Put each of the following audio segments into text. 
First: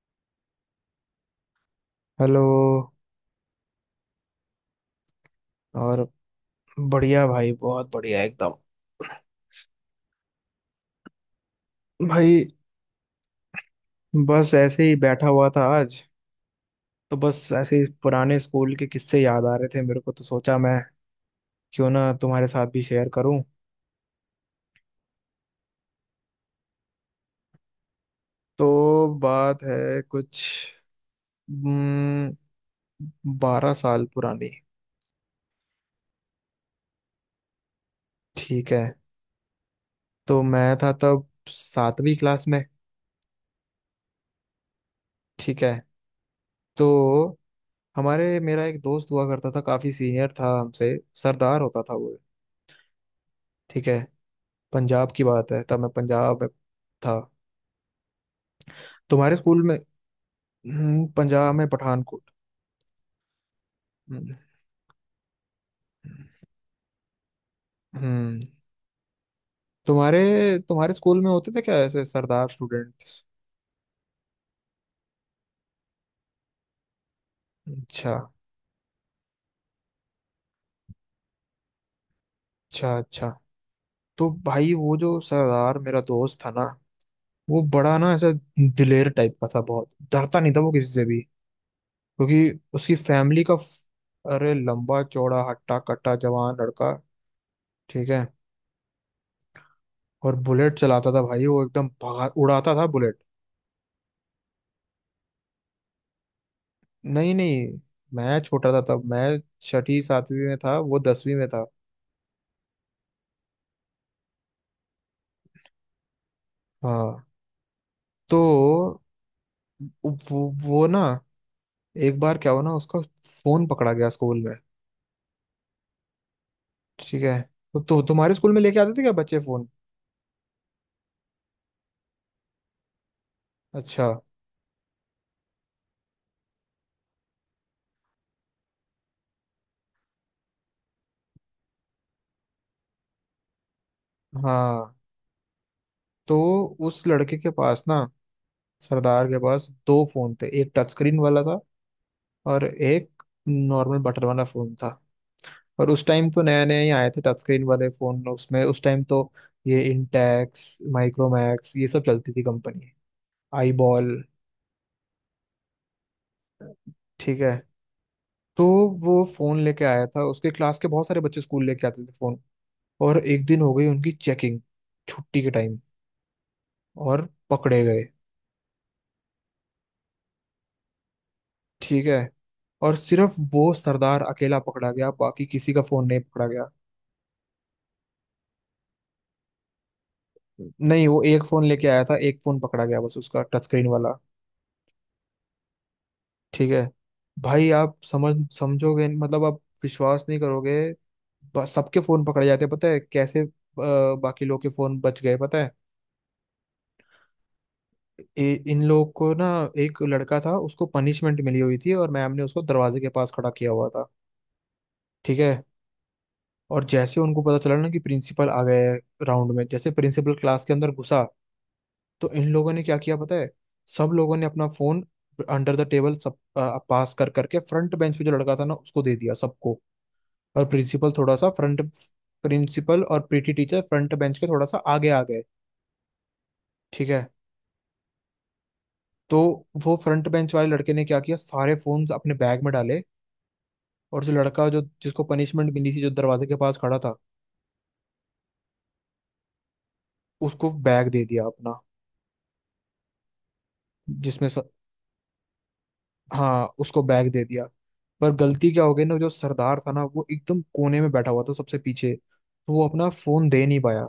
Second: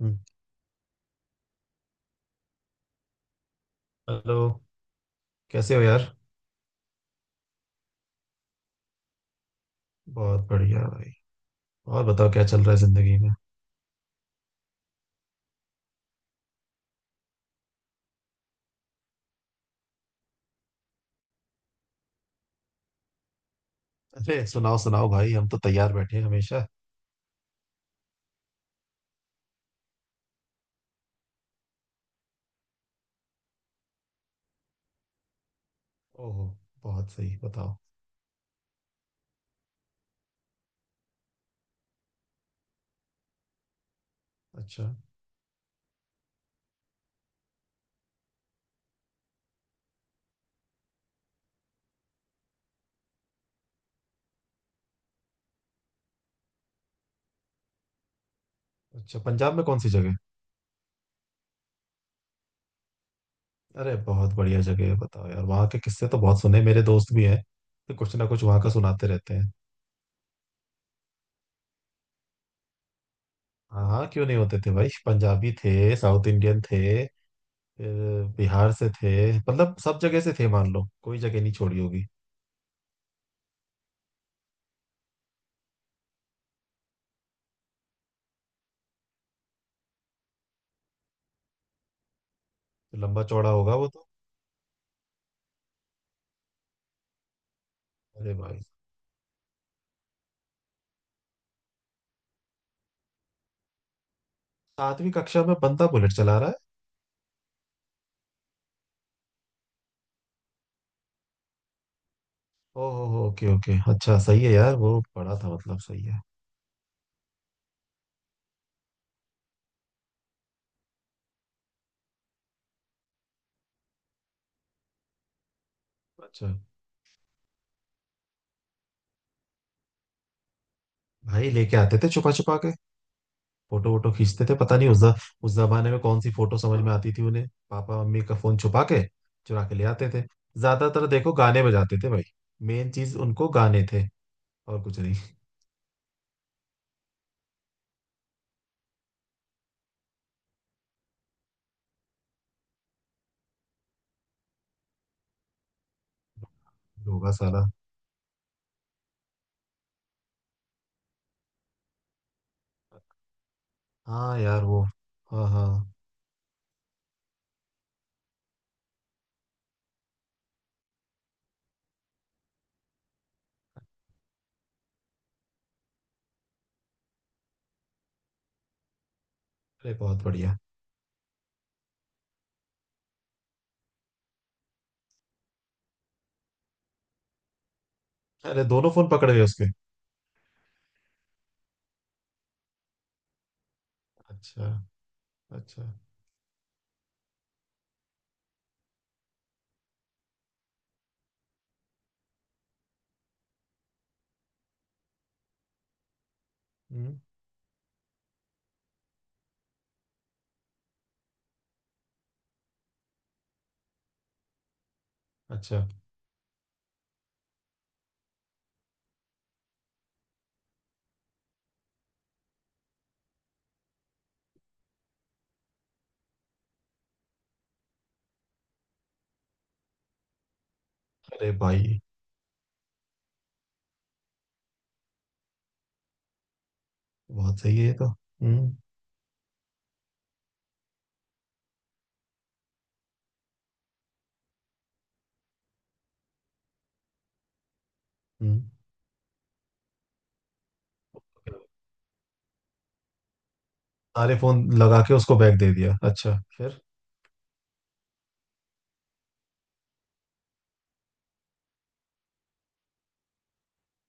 हम्म, hello. Hello. कैसे हो और यार। बढ़िया भाई, बहुत बढ़िया एकदम। बहुत बढ़िया भाई। और बताओ भाई, क्या चल रहा है जिंदगी में। बस ऐसे ही बैठा हुआ था आज, तो बस ऐसे ही पुराने स्कूल के किस्से याद आ रहे थे मेरे को, तो सोचा मैं क्यों ना तुम्हारे साथ भी शेयर करूं। अरे सुनाओ सुनाओ भाई, हम तो तैयार बैठे हैं हमेशा। तो बात है कुछ 12 साल पुरानी। ओहो, बहुत सही, बताओ। ठीक है, तो मैं था तब 7वीं क्लास में। अच्छा। ठीक है, तो हमारे मेरा एक दोस्त हुआ करता था, काफी सीनियर था हमसे। सरदार होता था वो। ठीक है, पंजाब की बात है, तब मैं पंजाब में था। अच्छा तुम्हारे पंजाब स्कूल में में। कौन सी जगह। पंजाब में पठानकोट। अरे बहुत हम्म। बढ़िया जगह है, बताओ यार, वहाँ के किस्से तो बहुत सुने, मेरे दोस्त भी हैं तो कुछ ना हम्म, कुछ वहाँ का सुनाते रहते हैं। तुम्हारे तुम्हारे स्कूल में होते थे क्या ऐसे सरदार स्टूडेंट्स। हाँ हाँ, क्यों नहीं होते थे भाई, पंजाबी थे, साउथ इंडियन थे, अच्छा, फिर बिहार से थे, मतलब सब जगह से थे, मान लो कोई जगह नहीं छोड़ी होगी। अच्छा, अच्छा। तो भाई वो जो सरदार मेरा दोस्त था ना, वो बड़ा ना ऐसा दिलेर टाइप का था, बहुत डरता नहीं था वो किसी से भी, क्योंकि उसकी लंबा फैमिली चौड़ा का। होगा वो तो। अरे लंबा चौड़ा हट्टा कट्टा जवान लड़का। ठीक है, अरे भाई। और बुलेट चलाता था भाई, वो एकदम भगा उड़ाता था बुलेट। सातवीं कक्षा में बंदा बुलेट चला रहा है। नहीं नहीं, मैं छोटा था तब, मैं 6ठी 7वीं में था, वो 10वीं में था। ओहो हो, ओके ओके, अच्छा सही है यार, वो पढ़ा था मतलब, सही है। हाँ, तो वो ना, एक बार क्या हुआ ना, उसका फोन पकड़ा गया स्कूल में। अच्छा। ठीक है, तो तुम्हारे स्कूल में लेके आते थे क्या बच्चे फोन। भाई लेके आते थे, छुपा छुपा के फोटो अच्छा। वोटो खींचते थे, पता नहीं उस जमाने में कौन सी फोटो समझ में आती थी उन्हें। पापा मम्मी का फोन छुपा के चुरा के ले आते थे। ज्यादातर देखो गाने बजाते थे भाई, मेन चीज उनको गाने थे और हाँ, कुछ नहीं। तो उस लड़के के पास ना, सरदार के पास दो फोन थे, एक टच स्क्रीन वाला था और एक नॉर्मल बटन वाला फोन था। और उस टाइम तो नया नया ही आए थे होगा टच स्क्रीन साला। वाले फोन, उसमें उस टाइम तो ये इंटेक्स, माइक्रोमैक्स ये सब चलती थी कंपनी, आई बॉल। हाँ यार वो। हाँ हाँ। ठीक है, तो वो फोन लेके आया था, उसके क्लास के बहुत सारे बच्चे स्कूल लेके आते थे फोन। और एक दिन हो गई उनकी चेकिंग छुट्टी के टाइम, और पकड़े गए। अरे बहुत बढ़िया। ठीक है, और सिर्फ वो सरदार अकेला पकड़ा गया, बाकी किसी का फोन नहीं पकड़ा गया। अरे दोनों फोन पकड़े हुए उसके। नहीं, वो एक फोन लेके आया था, एक फोन पकड़ा गया बस, उसका टच स्क्रीन वाला। अच्छा। अच्छा। ठीक है, भाई आप समझ समझोगे, मतलब आप विश्वास नहीं करोगे। सबके फोन पकड़े जाते हैं पता है कैसे। बाकी लोग के फोन बच गए पता है। हम्म। इन लोग को ना, एक लड़का था उसको पनिशमेंट मिली हुई थी, और मैम ने उसको दरवाजे के पास खड़ा किया हुआ था। ठीक है, अच्छा। और जैसे उनको पता चला ना कि प्रिंसिपल आ गए राउंड में, जैसे प्रिंसिपल क्लास के अंदर घुसा, तो इन लोगों ने क्या किया पता है, सब लोगों ने अपना फोन अंडर द टेबल सब पास कर करके फ्रंट बेंच पे जो लड़का था ना उसको दे दिया, सबको। और प्रिंसिपल थोड़ा सा अरे फ्रंट, भाई। प्रिंसिपल और पीटी टीचर फ्रंट बेंच के थोड़ा सा आगे आ गए। ठीक है, बहुत सही है ये तो। हम्म। तो वो फ्रंट बेंच वाले लड़के ने क्या किया, सारे फोन्स अपने बैग में डाले, और जो जिसको पनिशमेंट मिली थी, जो दरवाजे के पास खड़ा था, हम्म, उसको बैग दे दिया अपना। अरे जिसमें स... फोन लगा के उसको बैग दे दिया, अच्छा। हाँ फिर। उसको बैग दे दिया। पर गलती क्या हो गई ना, जो सरदार था ना, वो एकदम कोने में बैठा हुआ था सबसे पीछे, तो वो अपना फोन दे नहीं पाया।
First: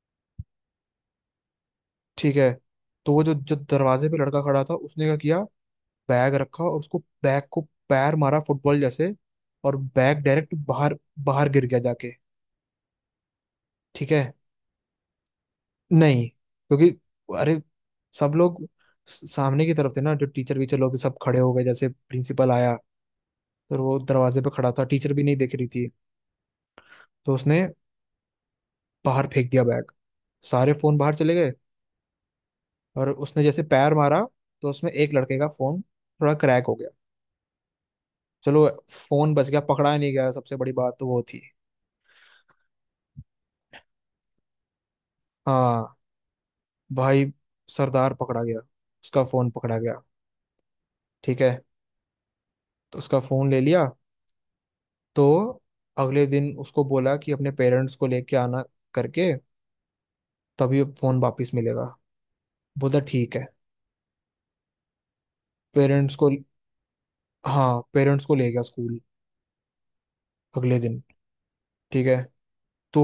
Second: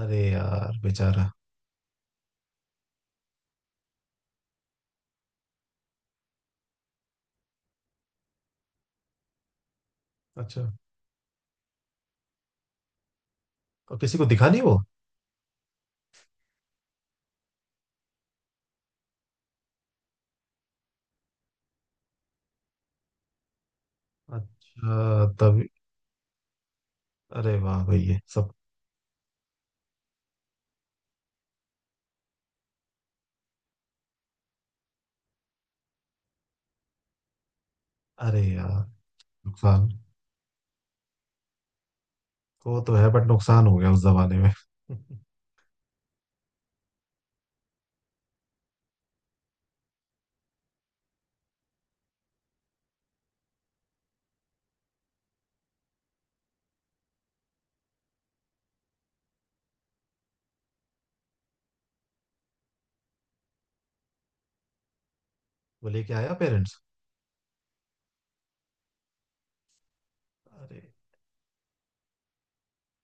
अरे यार बेचारा। ठीक है, तो वो जो जो दरवाजे पे लड़का खड़ा था उसने क्या किया, बैग रखा और उसको बैग को पैर मारा फुटबॉल जैसे, और बैग डायरेक्ट अच्छा। बाहर, बाहर गिर गया जाके। और ठीक किसी को है, दिखा नहीं वो। नहीं क्योंकि, अरे सब लोग सामने की तरफ थे ना, जो टीचर वीचर लोग थे, सब खड़े हो गए जैसे प्रिंसिपल आया, तो वो दरवाजे पे खड़ा था, टीचर भी अच्छा नहीं देख रही तभी। थी, तो अरे उसने वाह भाई ये सब। बाहर फेंक दिया बैग, सारे फोन बाहर चले गए। और उसने जैसे पैर मारा तो उसमें एक लड़के का फोन थोड़ा क्रैक हो गया। अरे चलो, यार। फोन बच गया नुकसान। पकड़ा नहीं गया, सबसे बड़ी बात तो वो थी। वो तो है, बट नुकसान हो गया उस जमाने में हाँ, भाई सरदार पकड़ा गया, उसका फोन पकड़ा गया। ठीक है, तो उसका फोन ले लिया। तो अगले दिन उसको बोला कि अपने पेरेंट्स को लेके आना करके, तभी फोन वापस मिलेगा। बोला ठीक है। वो लेके पेरेंट्स को, आया पेरेंट्स। हाँ पेरेंट्स को ले गया स्कूल अगले अरे। दिन। ठीक है, तो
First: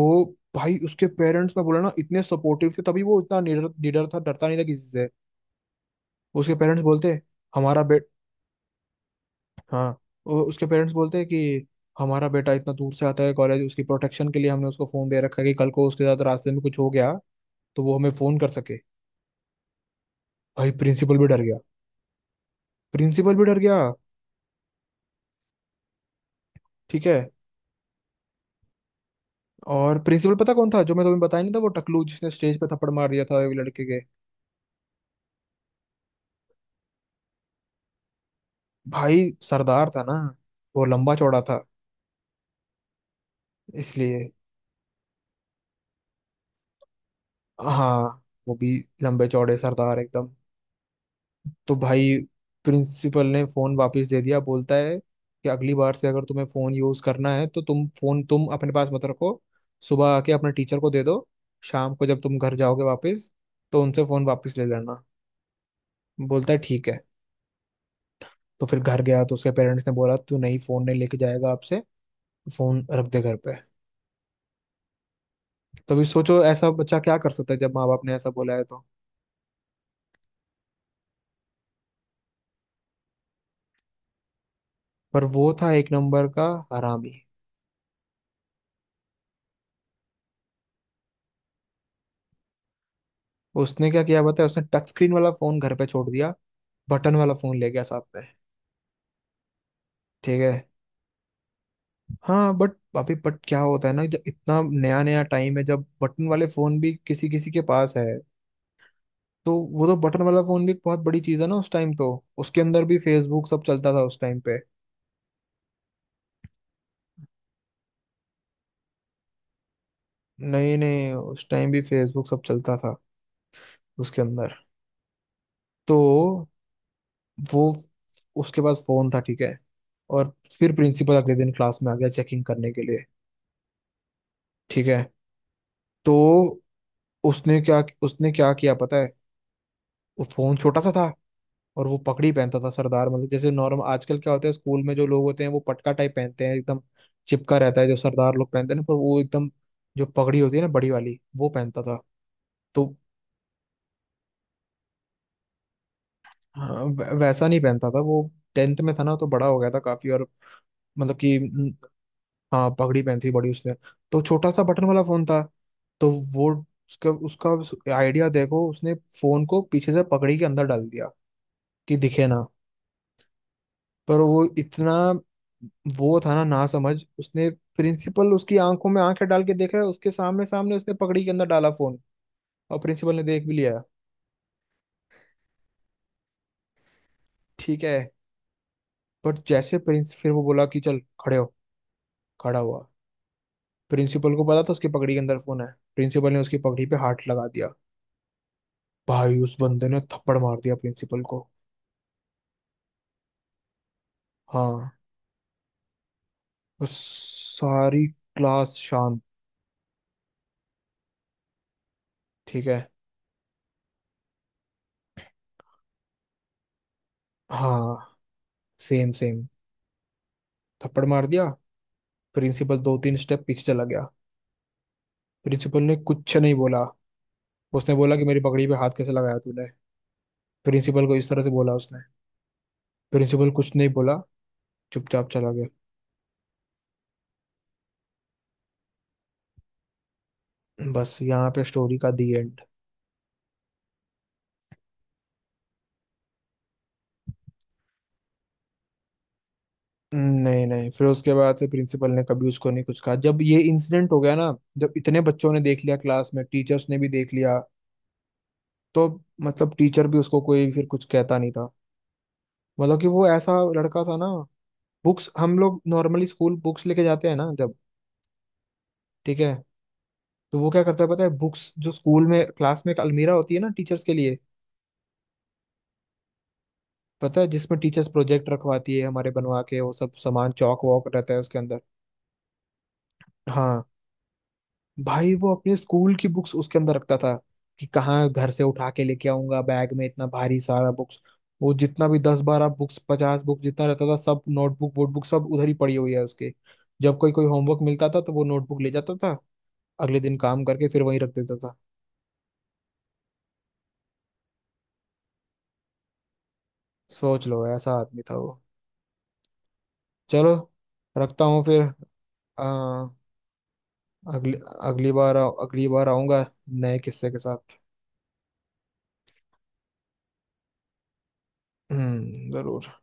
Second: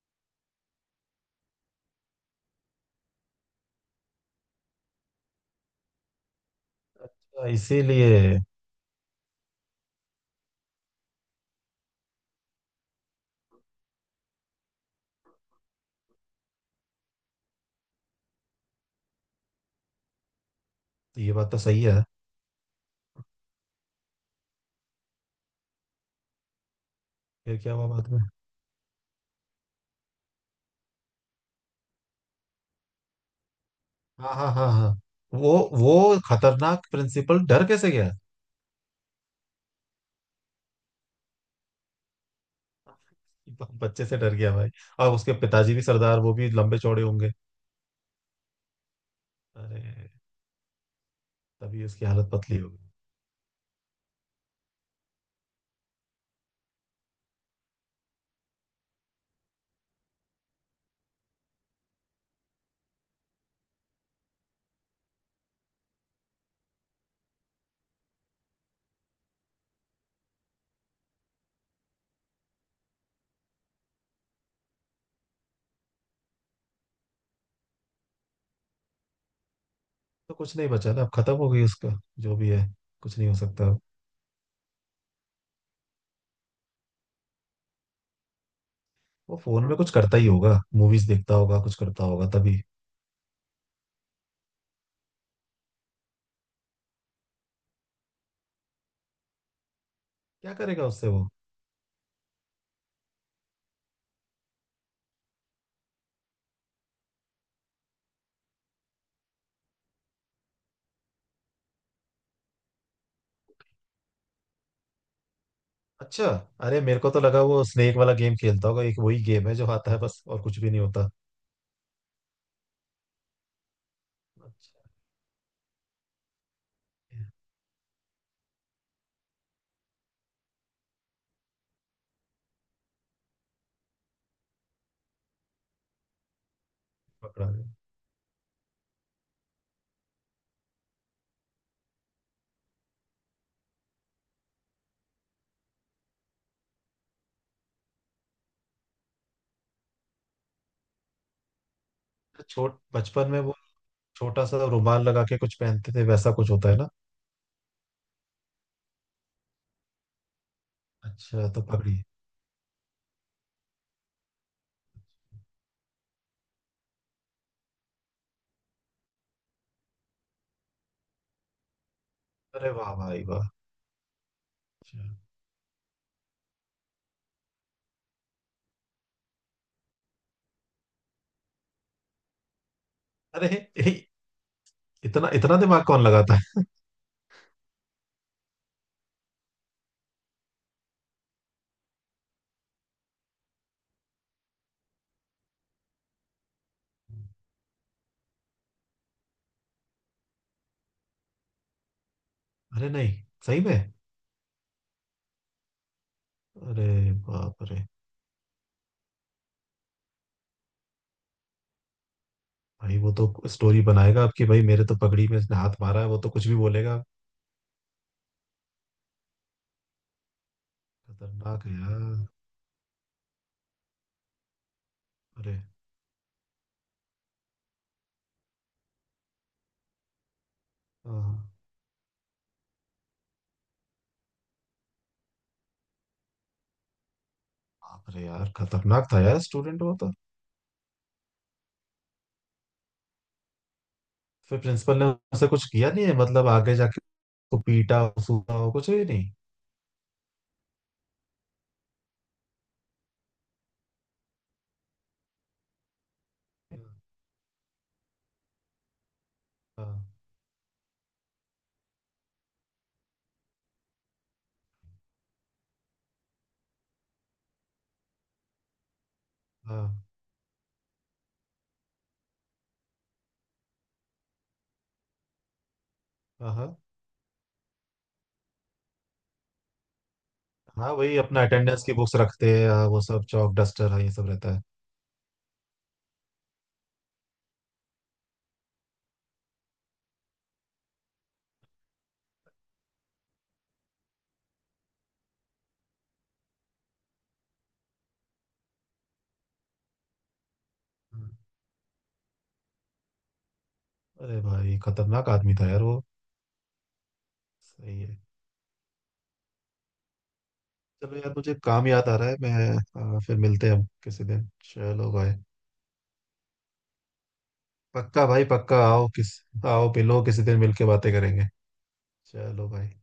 भाई उसके पेरेंट्स मैं बोला ना इतने सपोर्टिव थे, तभी वो इतना निडर निडर था, डरता नहीं था किसी से। उसके पेरेंट्स बोलते, अच्छा, हमारा बे इसीलिए। हाँ उसके पेरेंट्स बोलते हैं कि हमारा बेटा इतना दूर से आता है कॉलेज, उसकी प्रोटेक्शन के लिए हमने उसको फोन दे रखा है, कि कल को उसके साथ रास्ते में कुछ हो गया तो वो हमें फोन कर सके। भाई प्रिंसिपल भी ये डर बात गया, तो सही है। प्रिंसिपल भी डर गया। ठीक है, फिर क्या हुआ बाद में। और प्रिंसिपल पता कौन था जो मैं तुम्हें बताया नहीं था, वो टकलू जिसने स्टेज पे थप्पड़ मार दिया था एक लड़के के। हाँ हाँ हाँ हाँ। वो। वो खतरनाक प्रिंसिपल डर कैसे गया। भाई सरदार था ना, वो लंबा चौड़ा था बच्चे से इसलिए। डर गया भाई। और उसके पिताजी भी सरदार, वो भी लंबे चौड़े होंगे। हाँ वो भी लंबे चौड़े सरदार अरे। एकदम। तो तभी उसकी भाई हालत पतली होगी। प्रिंसिपल ने फोन वापस दे दिया, बोलता है कि अगली बार से अगर तुम्हें फोन यूज करना है तो तुम फोन तुम अपने पास मत रखो, सुबह आके अपने टीचर को दे दो, शाम को जब तुम घर जाओगे वापस तो उनसे फोन वापस ले लेना। बोलता है ठीक है। तो फिर घर गया तो उसके पेरेंट्स ने बोला तू नहीं फोन नहीं लेके जाएगा आपसे, फोन रख दे घर पे। तो अभी सोचो ऐसा बच्चा क्या कर सकता है जब माँ बाप ने ऐसा बोला है तो। तो कुछ नहीं बचा ना, अब खत्म हो गई उसका, जो भी है, कुछ नहीं हो सकता अब। पर वो था एक नंबर का हरामी। वो फोन में कुछ करता ही होगा, मूवीज देखता होगा, कुछ करता होगा तभी। उसने क्या किया बताया, उसने टच स्क्रीन वाला फोन घर पे छोड़ दिया, बटन वाला फोन ले गया साथ में। ठीक है। क्या करेगा उससे वो। हाँ बट, अभी बट क्या होता है ना, जब इतना नया नया टाइम है जब बटन वाले फोन भी किसी किसी के पास है, तो वो तो बटन वाला फोन भी बहुत बड़ी चीज है ना उस टाइम तो। उसके अंदर भी फेसबुक सब चलता था उस टाइम पे। अच्छा। अरे मेरे को तो लगा वो स्नेक वाला गेम खेलता होगा, एक वही गेम है जो आता है बस, और कुछ भी नहीं नहीं होता। नहीं, उस टाइम भी फेसबुक सब चलता था उसके अंदर। अच्छा। तो वो, उसके पास फोन था ठीक है। और फिर प्रिंसिपल अगले दिन क्लास में आ गया चेकिंग करने के लिए। ठीक है, तो पकड़ा। उसने क्या किया पता है, वो फोन छोटा सा था। और वो पगड़ी पहनता था सरदार, मतलब जैसे नॉर्मल आजकल क्या होता है स्कूल में, जो लोग होते हैं वो पटका टाइप पहनते हैं, एकदम चिपका रहता है, जो सरदार लोग पहनते हैं ना, पर वो एकदम जो पगड़ी होती है ना बड़ी वाली वो पहनता था। छोट तो बचपन में वो छोटा सा रुमाल लगा के कुछ पहनते थे, वैसा कुछ होता है हाँ, ना। वैसा नहीं पहनता था वो। टेंथ में था ना तो बड़ा हो गया था काफी और, मतलब कि अच्छा तो पगड़ी। हाँ पगड़ी पहनती थी बड़ी उसने। तो छोटा सा बटन वाला फोन था। तो वो, उसका उसका आइडिया देखो, उसने फोन को पीछे से पगड़ी के अंदर डाल दिया, कि दिखे ना। अरे वाह भाई वाह। पर वो इतना, अच्छा। वो था ना ना समझ, उसने, प्रिंसिपल उसकी आंखों में आंखें डाल के देख रहा है उसके सामने सामने, उसने पगड़ी के अंदर डाला फोन, और प्रिंसिपल ने देख अरे, भी लिया। ए, इतना इतना दिमाग कौन लगाता है। ठीक है, पर जैसे प्रिंस, फिर वो बोला कि चल खड़े हो, खड़ा हुआ, प्रिंसिपल को पता था उसकी पगड़ी के अंदर फोन है, प्रिंसिपल ने उसकी पगड़ी पे हाथ लगा दिया। भाई उस बंदे ने थप्पड़ मार दिया प्रिंसिपल को। अरे नहीं, सही में। हाँ, अरे। उस, बाप रे। सारी क्लास शांत। ठीक है। भाई वो तो स्टोरी बनाएगा आपकी भाई, मेरे तो पगड़ी में इसने हाथ मारा है, वो तो कुछ भी बोलेगा। हाँ, सेम सेम, थप्पड़ मार दिया। खतरनाक है यार। प्रिंसिपल दो तीन स्टेप पीछे चला गया। अरे। प्रिंसिपल ने कुछ नहीं बोला। उसने बोला कि मेरी पगड़ी पे हाथ कैसे लगाया तूने, प्रिंसिपल को इस तरह से हाँ, बोला उसने। प्रिंसिपल कुछ नहीं बोला, चुपचाप चला बाप रे यार, खतरनाक था यार स्टूडेंट वो तो। गया। बस यहाँ पे स्टोरी का दी एंड। फिर प्रिंसिपल ने उसे कुछ किया नहीं है मतलब, आगे जाके उसको पीटा सूटा हो, कुछ भी नहीं। नहीं नहीं, फिर उसके बाद से प्रिंसिपल ने कभी उसको नहीं कुछ कहा, जब ये इंसिडेंट हो गया ना, जब इतने बच्चों ने देख लिया क्लास में, टीचर्स ने भी देख लिया, तो मतलब टीचर हाँ। भी उसको कोई फिर कुछ कहता नहीं था। मतलब कि वो ऐसा लड़का था ना, बुक्स हम लोग नॉर्मली स्कूल बुक्स लेके जाते हैं ना जब, ठीक है, हाँ तो वो क्या करता है पता है, बुक्स जो स्कूल में क्लास में एक अलमीरा होती है ना टीचर्स के लिए, हाँ हाँ पता है जिसमें टीचर्स प्रोजेक्ट रखवाती है हमारे बनवा के, वो सब सामान चौक हाँ। वॉक वही रहता है अपना उसके अंदर। अटेंडेंस की बुक्स रखते हैं, हाँ, वो सब चौक हाँ, डस्टर है ये सब रहता है। भाई वो अपने स्कूल की बुक्स उसके अंदर रखता था, कि कहाँ घर से उठा के लेके आऊंगा बैग में इतना भारी सारा बुक्स। वो जितना भी 10 12 बुक्स, 50 बुक्स जितना रहता था, सब नोटबुक वोटबुक सब उधर ही पड़ी हुई है उसके। जब कोई कोई होमवर्क मिलता था तो वो नोटबुक ले जाता था, अगले दिन काम करके फिर वहीं हम्म, रख देता था। अरे भाई खतरनाक आदमी था यार वो। सोच लो ऐसा सही है। आदमी था वो। चलो, चलो यार, रखता मुझे हूँ फिर। काम याद आ रहा है, मैं हाँ, फिर मिलते हैं हम किसी दिन। अगली, चलो भाई। अगली बार आऊंगा नए किस्से के साथ। पक्का भाई पक्का, आओ मिलो किसी दिन, मिलके बातें करेंगे। हम्म, चलो भाई। जरूर।